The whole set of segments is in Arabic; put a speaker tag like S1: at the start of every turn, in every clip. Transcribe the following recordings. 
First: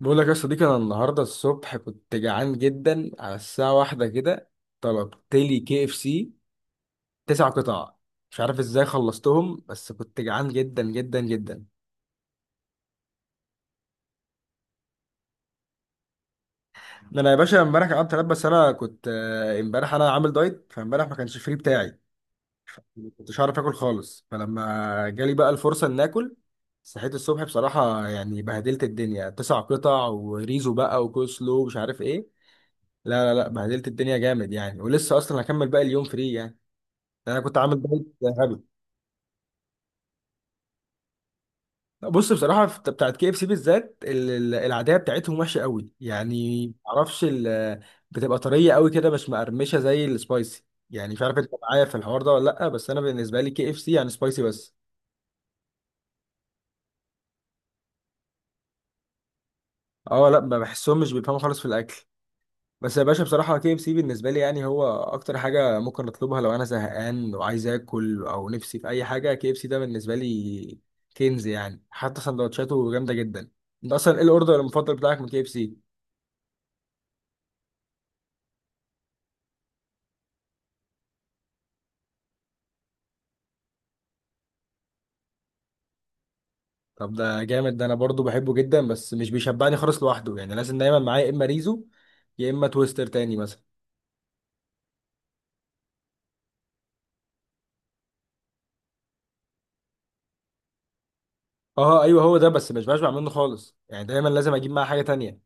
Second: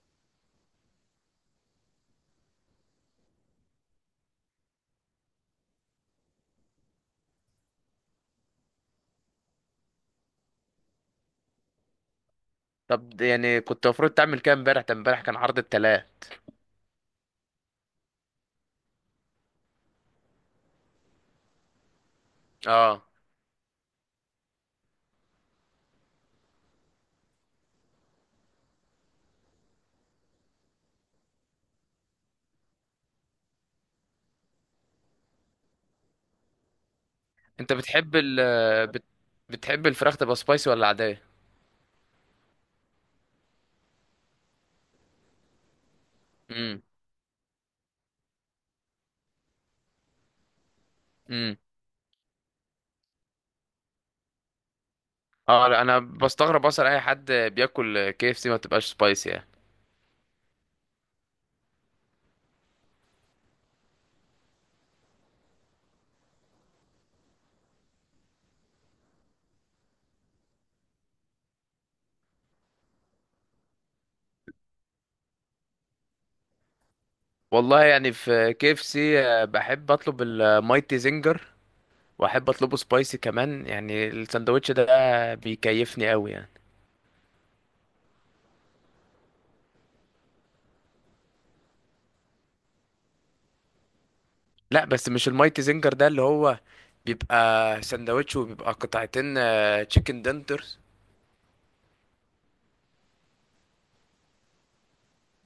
S1: بقول لك يا صديقي، انا النهارده الصبح كنت جعان جدا على الساعه واحدة كده. طلبت لي كي اف سي تسع قطع، مش عارف ازاي خلصتهم بس كنت جعان جدا جدا جدا.
S2: طب يعني كنت المفروض تعمل كده امبارح، ده امبارح كان عرض التلات.
S1: ده انا يا باشا امبارح قعدت انام، بس انا كنت امبارح انا عامل دايت، فامبارح ما كانش فري بتاعي،
S2: اه،
S1: ما كنتش عارف اكل خالص، فلما جالي بقى الفرصه ان اكل صحيت الصبح بصراحه يعني بهدلت الدنيا، تسع قطع وريزو بقى وكوسلو ومش عارف ايه. لا لا لا، بهدلت الدنيا جامد يعني، ولسه اصلا هكمل باقي اليوم فري يعني، يعني انا كنت
S2: انت
S1: عامل دايت
S2: بتحب
S1: غبي.
S2: بت... بتحب الفراخ تبقى سبايسي ولا عادية؟
S1: بص بصراحه بتاعت كي اف سي بالذات العاديه بتاعتهم وحشه قوي يعني،
S2: امم.
S1: معرفش بتبقى طريه قوي كده مش مقرمشه زي السبايسي. يعني مش عارف انت
S2: امم.
S1: معايا في الحوار ده ولا لا، بس انا بالنسبه لي كي اف سي يعني سبايسي بس.
S2: اه، لا، انا بستغرب اصلا اي حد بياكل كي اف سي ما بتبقاش سبايسي يعني.
S1: اه لا، ما بحسهم مش بيفهموا خالص في الاكل. بس يا باشا بصراحه كي اف سي بالنسبه لي يعني هو اكتر حاجه ممكن اطلبها لو انا زهقان وعايز اكل او نفسي في اي حاجه، كي اف سي ده بالنسبه لي كنز يعني، حتى سندوتشاته جامده جدا. انت اصلا ايه الاوردر المفضل بتاعك من كي اف سي؟
S2: والله يعني في كي اف سي بحب اطلب المايتي زنجر، واحب اطلبه سبايسي كمان، يعني الساندوتش ده بيكيفني قوي يعني.
S1: طب ده جامد، ده انا برضو بحبه جدا بس مش بيشبعني خالص لوحده يعني، لازم دايما معايا يا اما ريزو يا اما تويستر تاني مثلا.
S2: لا بس مش المايتي زنجر ده اللي هو بيبقى ساندوتش، وبيبقى قطعتين تشيكن دنترز.
S1: اه ايوه هو ده، بس مش بشبع منه خالص يعني، دايما لازم اجيب معاه حاجه تانية.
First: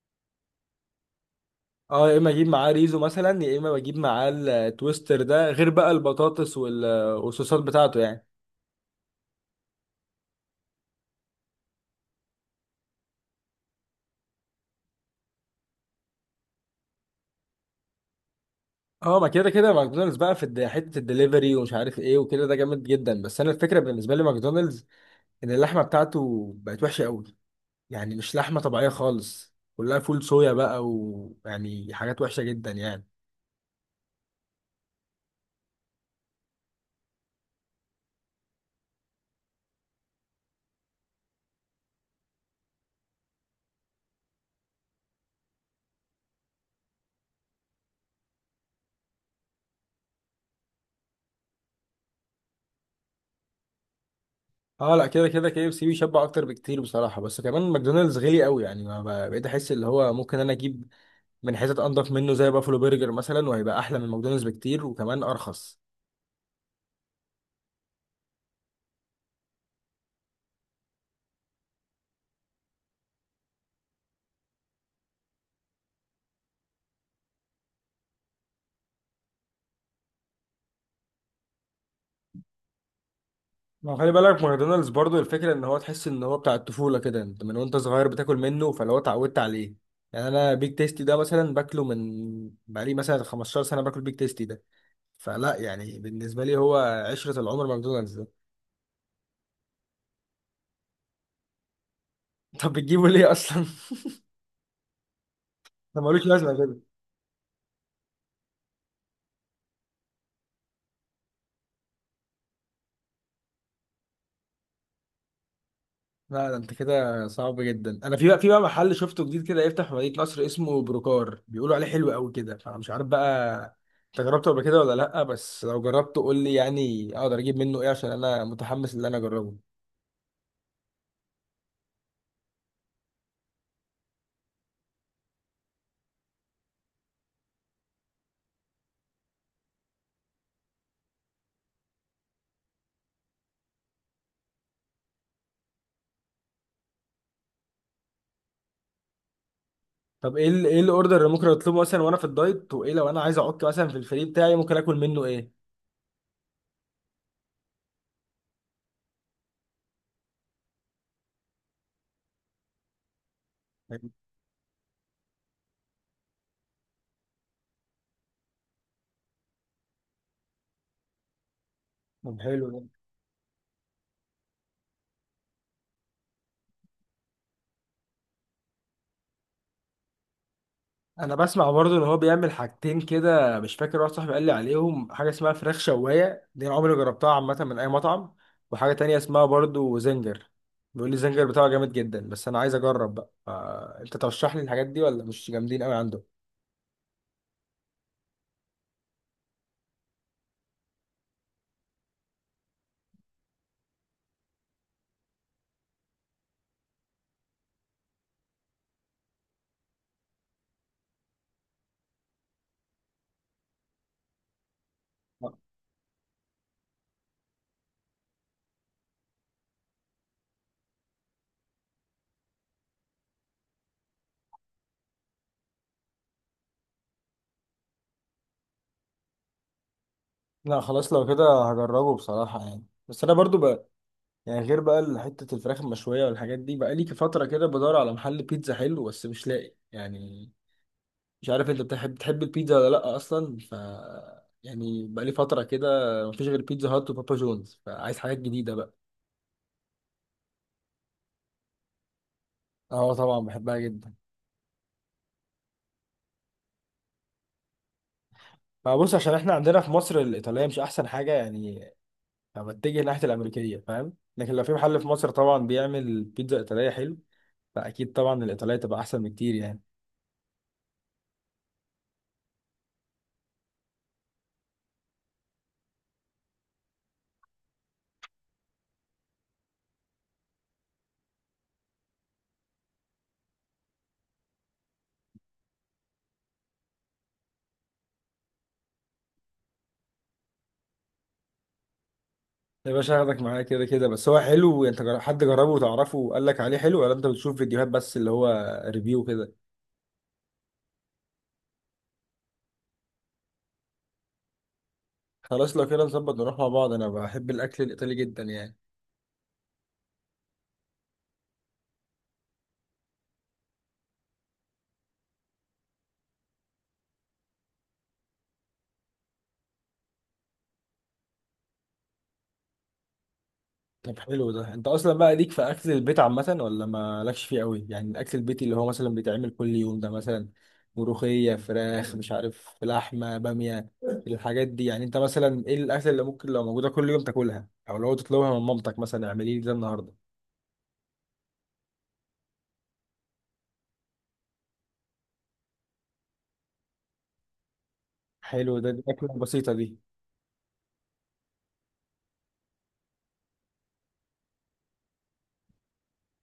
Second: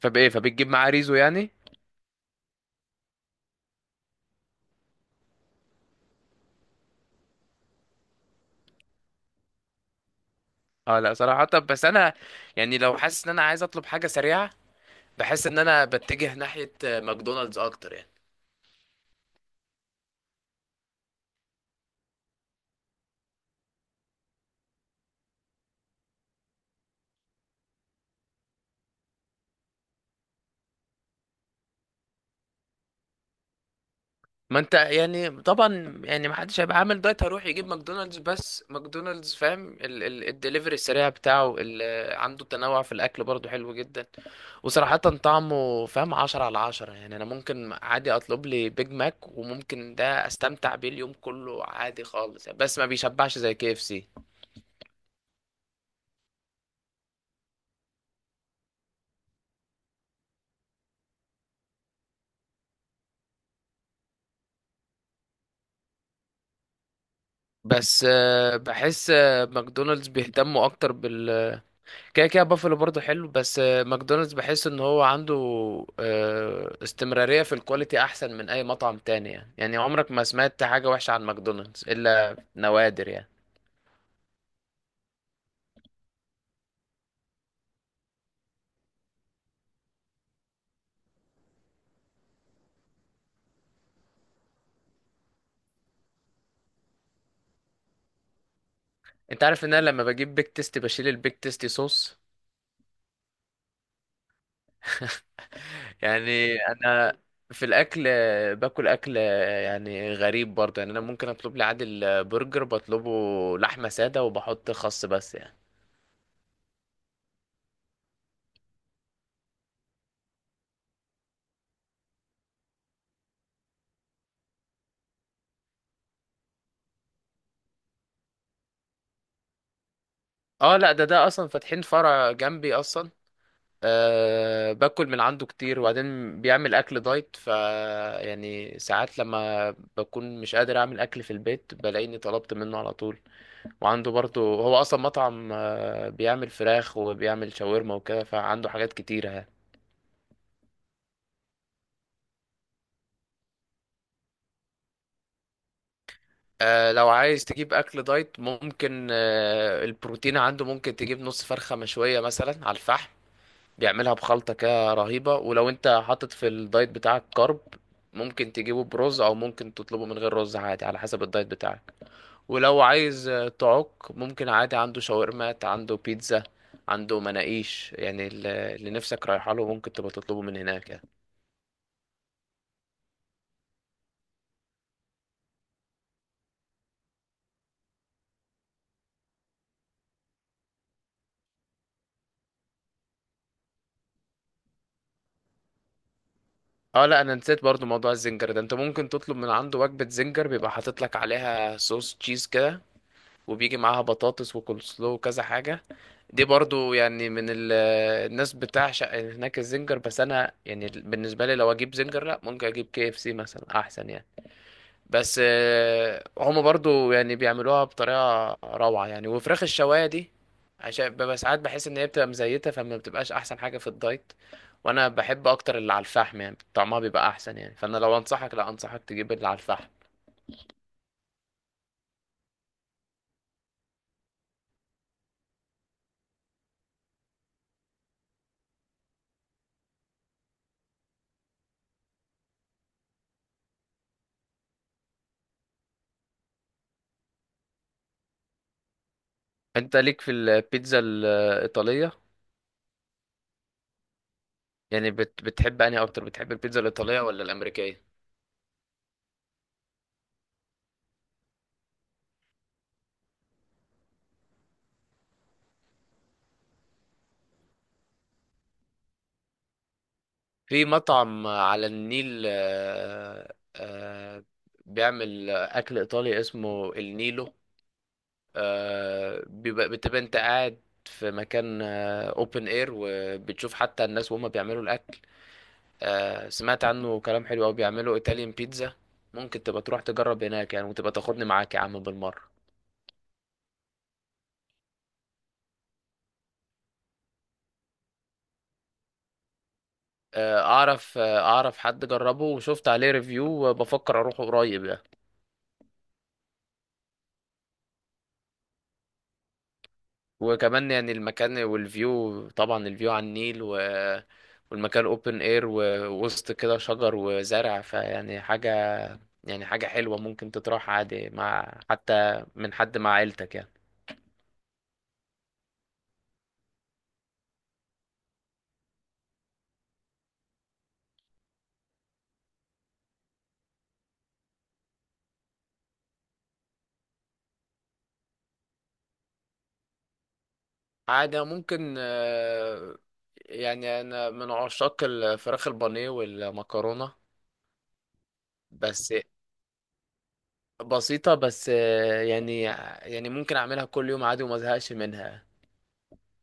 S2: فبايه، فبتجيب معاه ريزو يعني؟
S1: اه، يا اما اجيب معاه ريزو مثلا يا اما بجيب معاه التويستر، ده غير بقى البطاطس والصوصات بتاعته يعني.
S2: اه لا صراحة، بس انا يعني لو حاسس ان انا عايز اطلب حاجة سريعة بحس ان انا بتجه ناحية ماكدونالدز اكتر يعني.
S1: اه، ما كده كده ماكدونالدز بقى في حته الدليفري ومش عارف ايه وكده، ده جامد جدا، بس انا الفكره بالنسبه لي ماكدونالدز ان اللحمه بتاعته بقت وحشه قوي، يعني مش لحمة طبيعية خالص، كلها فول صويا بقى ويعني حاجات وحشة جدا يعني.
S2: ما انت يعني طبعا يعني ما حدش هيبقى عامل دايت هيروح يجيب ماكدونالدز. بس ماكدونالدز فاهم، الدليفري السريع بتاعه عنده تنوع في الاكل برضه حلو جدا. وصراحة طعمه فاهم عشرة على عشرة يعني، أنا ممكن عادي أطلب لي بيج ماك وممكن ده أستمتع بيه اليوم كله عادي خالص يعني. بس ما بيشبعش زي كي اف سي.
S1: اه لا، كده كده كي اف سي بيشبع اكتر بكتير بصراحة، بس كمان ماكدونالدز غالي قوي يعني، ما بقى- بقيت احس اللي هو ممكن انا اجيب من حتت انضف منه زي بافلو برجر مثلا، وهيبقى احلى من ماكدونالدز بكتير وكمان ارخص.
S2: بس بحس ماكدونالدز بيهتموا اكتر بال، كده كده بافلو برضه حلو. بس ماكدونالدز بحس ان هو عنده استمرارية في الكواليتي احسن من اي مطعم تاني يعني، يعني عمرك ما سمعت حاجة وحشة عن ماكدونالدز الا نوادر يعني.
S1: ما هو خلي بالك ماكدونالدز برضو الفكرة ان هو تحس ان هو بتاع الطفولة كده، انت من وانت صغير بتاكل منه فلو اتعودت عليه. يعني انا بيك تيستي ده مثلا باكله من بقالي مثلا 15 سنة باكل بيك تيستي ده، فلا يعني بالنسبة لي هو عشرة العمر ماكدونالدز ده.
S2: انت عارف ان انا لما بجيب بيك تيستي بشيل البيك تيستي صوص؟
S1: طب بتجيبه ليه أصلا؟ ده ملوش لازمة
S2: يعني
S1: كده.
S2: انا في الاكل باكل اكل يعني غريب برضه، يعني انا ممكن اطلب لي عادل برجر، بطلبه لحمة سادة وبحط خس بس يعني.
S1: لا ده انت كده صعب جدا، انا في بقى محل شفته جديد كده يفتح في مدينة نصر اسمه بروكار، بيقولوا عليه حلو قوي كده، فانا مش عارف بقى انت جربته قبل كده ولا لا، بس لو جربته قول لي يعني اقدر اجيب منه ايه، عشان انا متحمس ان انا اجربه.
S2: اه لا، ده اصلا فاتحين فرع جنبي اصلا. أه، باكل من عنده كتير، وبعدين بيعمل اكل دايت، ف يعني ساعات لما بكون مش قادر اعمل اكل في البيت بلاقيني طلبت منه على طول. وعنده برضه هو اصلا مطعم بيعمل فراخ وبيعمل شاورما وكده، فعنده حاجات كتيرة يعني.
S1: طب ايه ايه الاوردر اللي ممكن اطلبه مثلا وانا في الدايت، وايه لو انا عايز اعك مثلا في الفري بتاعي ممكن اكل منه ايه؟
S2: أه لو عايز تجيب اكل دايت ممكن أه البروتين عنده، ممكن تجيب نص فرخة مشوية مثلا على الفحم،
S1: طيب،
S2: بيعملها بخلطة كده رهيبة. ولو انت حاطط في الدايت بتاعك كارب ممكن تجيبه برز، او ممكن تطلبه من غير رز عادي على حسب الدايت بتاعك.
S1: طب
S2: ولو
S1: حلو.
S2: عايز تعك ممكن عادي عنده شاورمات، عنده بيتزا، عنده مناقيش، يعني اللي نفسك رايحه له ممكن تبقى تطلبه من هناك يعني.
S1: انا بسمع برضو ان هو بيعمل حاجتين كده، مش فاكر، واحد صاحبي قال لي عليهم، حاجه اسمها فراخ شوايه دي انا عمري ما جربتها عامه من اي مطعم، وحاجه تانية اسمها برضو زنجر، بيقول لي الزنجر بتاعه جامد جدا، بس انا عايز اجرب بقى، فانت ترشح لي الحاجات دي ولا مش جامدين قوي عنده؟
S2: اه لا، انا نسيت برضو موضوع الزنجر ده. انت ممكن تطلب من عنده وجبة زنجر، بيبقى حاطط لك عليها صوص تشيز كده، وبيجي معاها بطاطس وكول سلو وكذا حاجة. دي برضو يعني من الناس بتعشق هناك الزنجر. بس انا يعني بالنسبة لي لو اجيب زنجر، لا ممكن اجيب كي اف سي مثلا احسن يعني. بس
S1: لا
S2: هم برضو يعني بيعملوها بطريقة روعة يعني. وفراخ الشواية دي عشان ببقى ساعات بحس ان هي بتبقى مزيتة، فما بتبقاش احسن حاجة في الدايت. وانا بحب اكتر اللي على الفحم يعني، طعمها بيبقى احسن يعني، فانا لو انصحك لا انصحك تجيب اللي على الفحم.
S1: لا، خلاص لو كده هجربه بصراحه يعني. بس انا برضو بقى يعني، غير بقى حته الفراخ المشويه والحاجات دي، بقى لي فتره كده بدور على محل بيتزا حلو بس مش لاقي يعني. مش عارف انت بتحب البيتزا ولا لا اصلا، ف يعني بقالي فتره كده مفيش غير بيتزا هات وبابا جونز، فعايز حاجات جديده بقى.
S2: انت ليك في البيتزا الايطالية؟
S1: اه طبعا بحبها جدا.
S2: يعني بتحب انهي اكتر، بتحب البيتزا الايطاليه ولا الامريكيه؟
S1: فبص، عشان احنا عندنا في مصر الايطاليه مش احسن حاجه يعني، فبتجه ناحيه الامريكيه فاهم، لكن لو في محل في مصر طبعا بيعمل بيتزا ايطاليه حلو فاكيد طبعا الايطاليه تبقى احسن بكتير يعني.
S2: في مطعم على النيل بيعمل اكل ايطالي اسمه النيلو. بيبقى بتبقى انت قاعد في مكان اوبن اير وبتشوف حتى الناس وهم بيعملوا الاكل. سمعت عنه كلام حلو قوي، بيعملوا ايطاليان بيتزا. ممكن تبقى تروح تجرب هناك يعني، وتبقى تاخدني معاك يا عم بالمره.
S1: يا باشا هاخدك معايا كده كده، بس هو حلو، انت حد جربه وتعرفه وقال لك عليه حلو، ولا انت بتشوف فيديوهات بس اللي هو ريفيو كده؟
S2: اعرف اعرف حد جربه وشفت عليه ريفيو وبفكر اروح قريب يعني.
S1: خلاص لو كده نظبط نروح مع بعض، انا بحب الاكل الايطالي جدا يعني.
S2: وكمان يعني المكان والفيو، طبعا الفيو على النيل والمكان اوبن اير ووسط كده شجر وزرع، فيعني حاجة، يعني حاجة حلوة ممكن تتراح عادي مع حتى من حد مع عيلتك يعني.
S1: طب حلو، ده انت اصلا بقى ليك في اكل البيت عامه ولا ما لكش فيه قوي؟ يعني الاكل البيتي اللي هو مثلا بيتعمل كل يوم ده، مثلا ملوخيه، فراخ، مش عارف، لحمه، باميه، الحاجات دي يعني. انت مثلا ايه الاكل اللي ممكن لو موجوده كل يوم تاكلها او لو تطلبها من مامتك مثلا اعملي لي ده النهارده؟
S2: عادة ممكن يعني أنا من عشاق الفراخ البانيه والمكرونة.
S1: حلو ده، دي
S2: بس
S1: اكله بسيطه دي.
S2: بسيطة بس يعني يعني ممكن أعملها كل يوم عادي وما أزهقش منها.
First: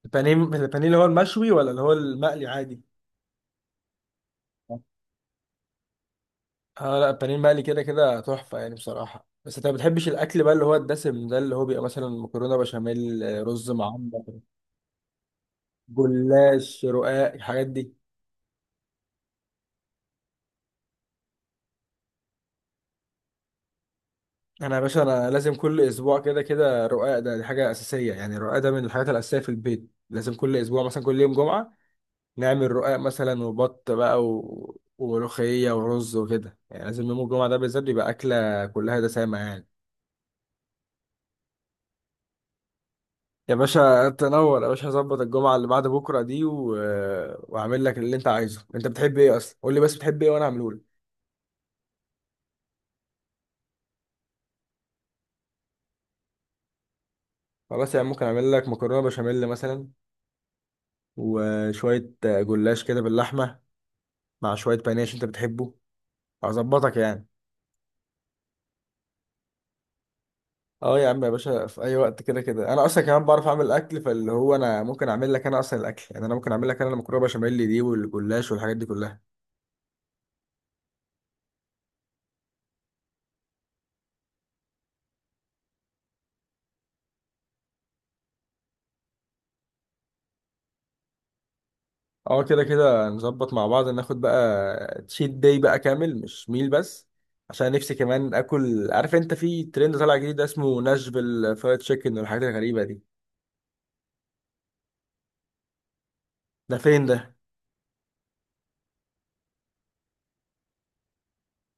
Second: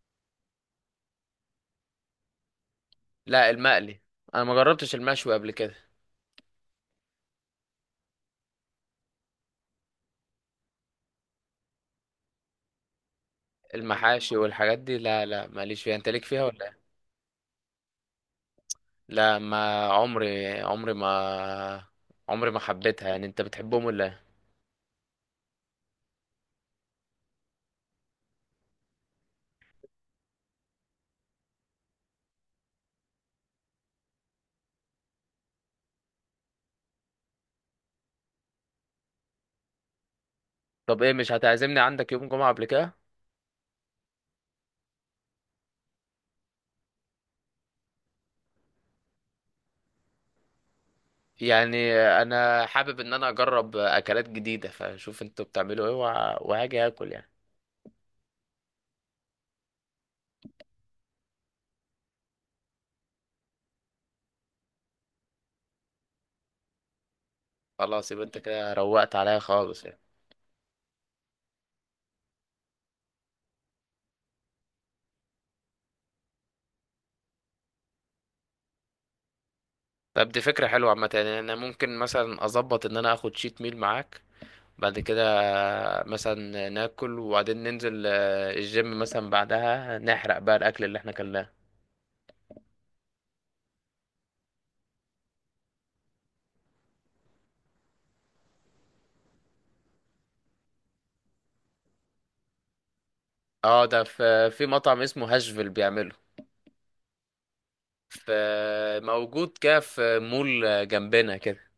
S1: البانيه، البانيه اللي هو المشوي ولا اللي هو المقلي عادي؟
S2: لا المقلي، أنا ما جربتش المشوي قبل كده.
S1: اه لا البانيه المقلي كده كده تحفه يعني بصراحه، بس انت ما بتحبش الاكل بقى اللي هو الدسم ده، اللي هو بيبقى مثلا مكرونه بشاميل، رز معمر،
S2: المحاشي والحاجات دي لا، لا ماليش فيها، انت ليك فيها ولا ايه؟
S1: جلاش، رقاق، الحاجات دي.
S2: لا ما عمري، عمري ما، عمري ما حبيتها يعني. انت بتحبهم ولا ايه؟
S1: انا يا باشا انا لازم كل اسبوع كده كده رقاق، ده دي حاجه اساسيه يعني، الرقاق ده من الحاجات الاساسيه في البيت، لازم كل اسبوع مثلا كل يوم جمعه نعمل رقاق مثلا وبط بقى وملوخيه ورز وكده يعني، لازم يوم الجمعه ده بالذات يبقى اكله كلها دسامه يعني.
S2: طب ايه مش هتعزمني عندك يوم جمعة قبل كده؟
S1: يا باشا تنور يا باشا، هظبط الجمعه اللي بعد بكره دي واعمل لك اللي انت عايزه، انت بتحب ايه اصلا قول لي، بس بتحب ايه وانا اعمله لك.
S2: يعني انا حابب ان انا اجرب اكلات جديدة، فشوف انتوا بتعملوا ايه وهاجي اكل يعني.
S1: خلاص يعني ممكن اعمل لك مكرونه بشاميل مثلا، وشويه جلاش كده باللحمه، مع شوية بانيه عشان انت بتحبه، هظبطك يعني.
S2: خلاص، يبقى انت كده روقت عليا خالص يعني.
S1: اه يا عم يا باشا في اي وقت كده كده انا اصلا كمان بعرف اعمل الاكل، فاللي هو انا ممكن اعمل لك انا اصلا الاكل يعني، انا ممكن اعمل لك انا المكرونه بشاميل دي والجلاش والحاجات دي كلها.
S2: طب دي فكرة حلوة عامة، يعني انا ممكن مثلا اظبط ان انا اخد شيت ميل معاك بعد كده، مثلا ناكل وبعدين ننزل الجيم مثلا، بعدها نحرق بقى الاكل اللي احنا كلناه.
S1: اه كده كده نظبط مع بعض ناخد بقى تشيت داي بقى كامل مش ميل بس، عشان نفسي كمان اكل. عارف انت في ترند طالع جديد اسمه ناشفيل فرايد تشيكن والحاجات الغريبه دي؟
S2: اه ده في في مطعم اسمه هاشفيل بيعمله.
S1: ده فين ده؟
S2: في موجود كده في مول جنبنا كده.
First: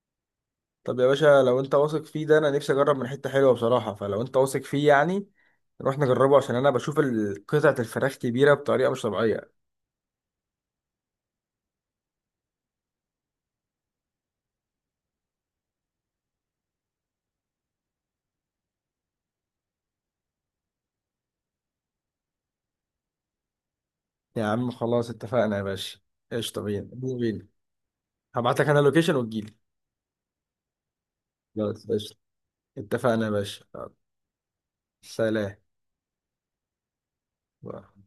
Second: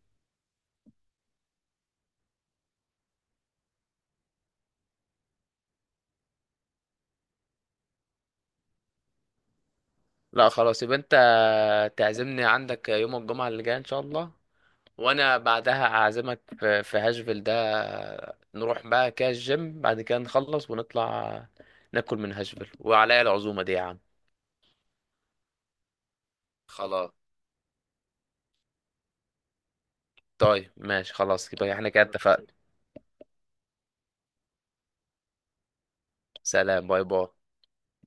S1: طب يا باشا لو انت واثق فيه ده، انا نفسي اجرب من حتة حلوة بصراحة، فلو انت واثق فيه يعني نروح نجربه، عشان انا بشوف قطعة الفراخ كبيرة بطريقة مش طبيعية.
S2: لا خلاص يبقى انت تعزمني عندك يوم الجمعة اللي جاية ان شاء الله، وانا بعدها اعزمك في هاشفيل ده، نروح بقى كده الجيم بعد كده نخلص ونطلع ناكل من هاشفيل، وعليا العزومة دي يا عم.
S1: يا عم خلاص اتفقنا يا باشا، قشطة، بينا
S2: خلاص.
S1: بينا بينا. هبعت لك انا اللوكيشن وتجيلي.
S2: طيب ماشي، خلاص كده
S1: خلاص
S2: احنا كده
S1: قشطة،
S2: اتفقنا.
S1: اتفقنا يا باشا. يلا،
S2: سلام، باي باي.
S1: سلام.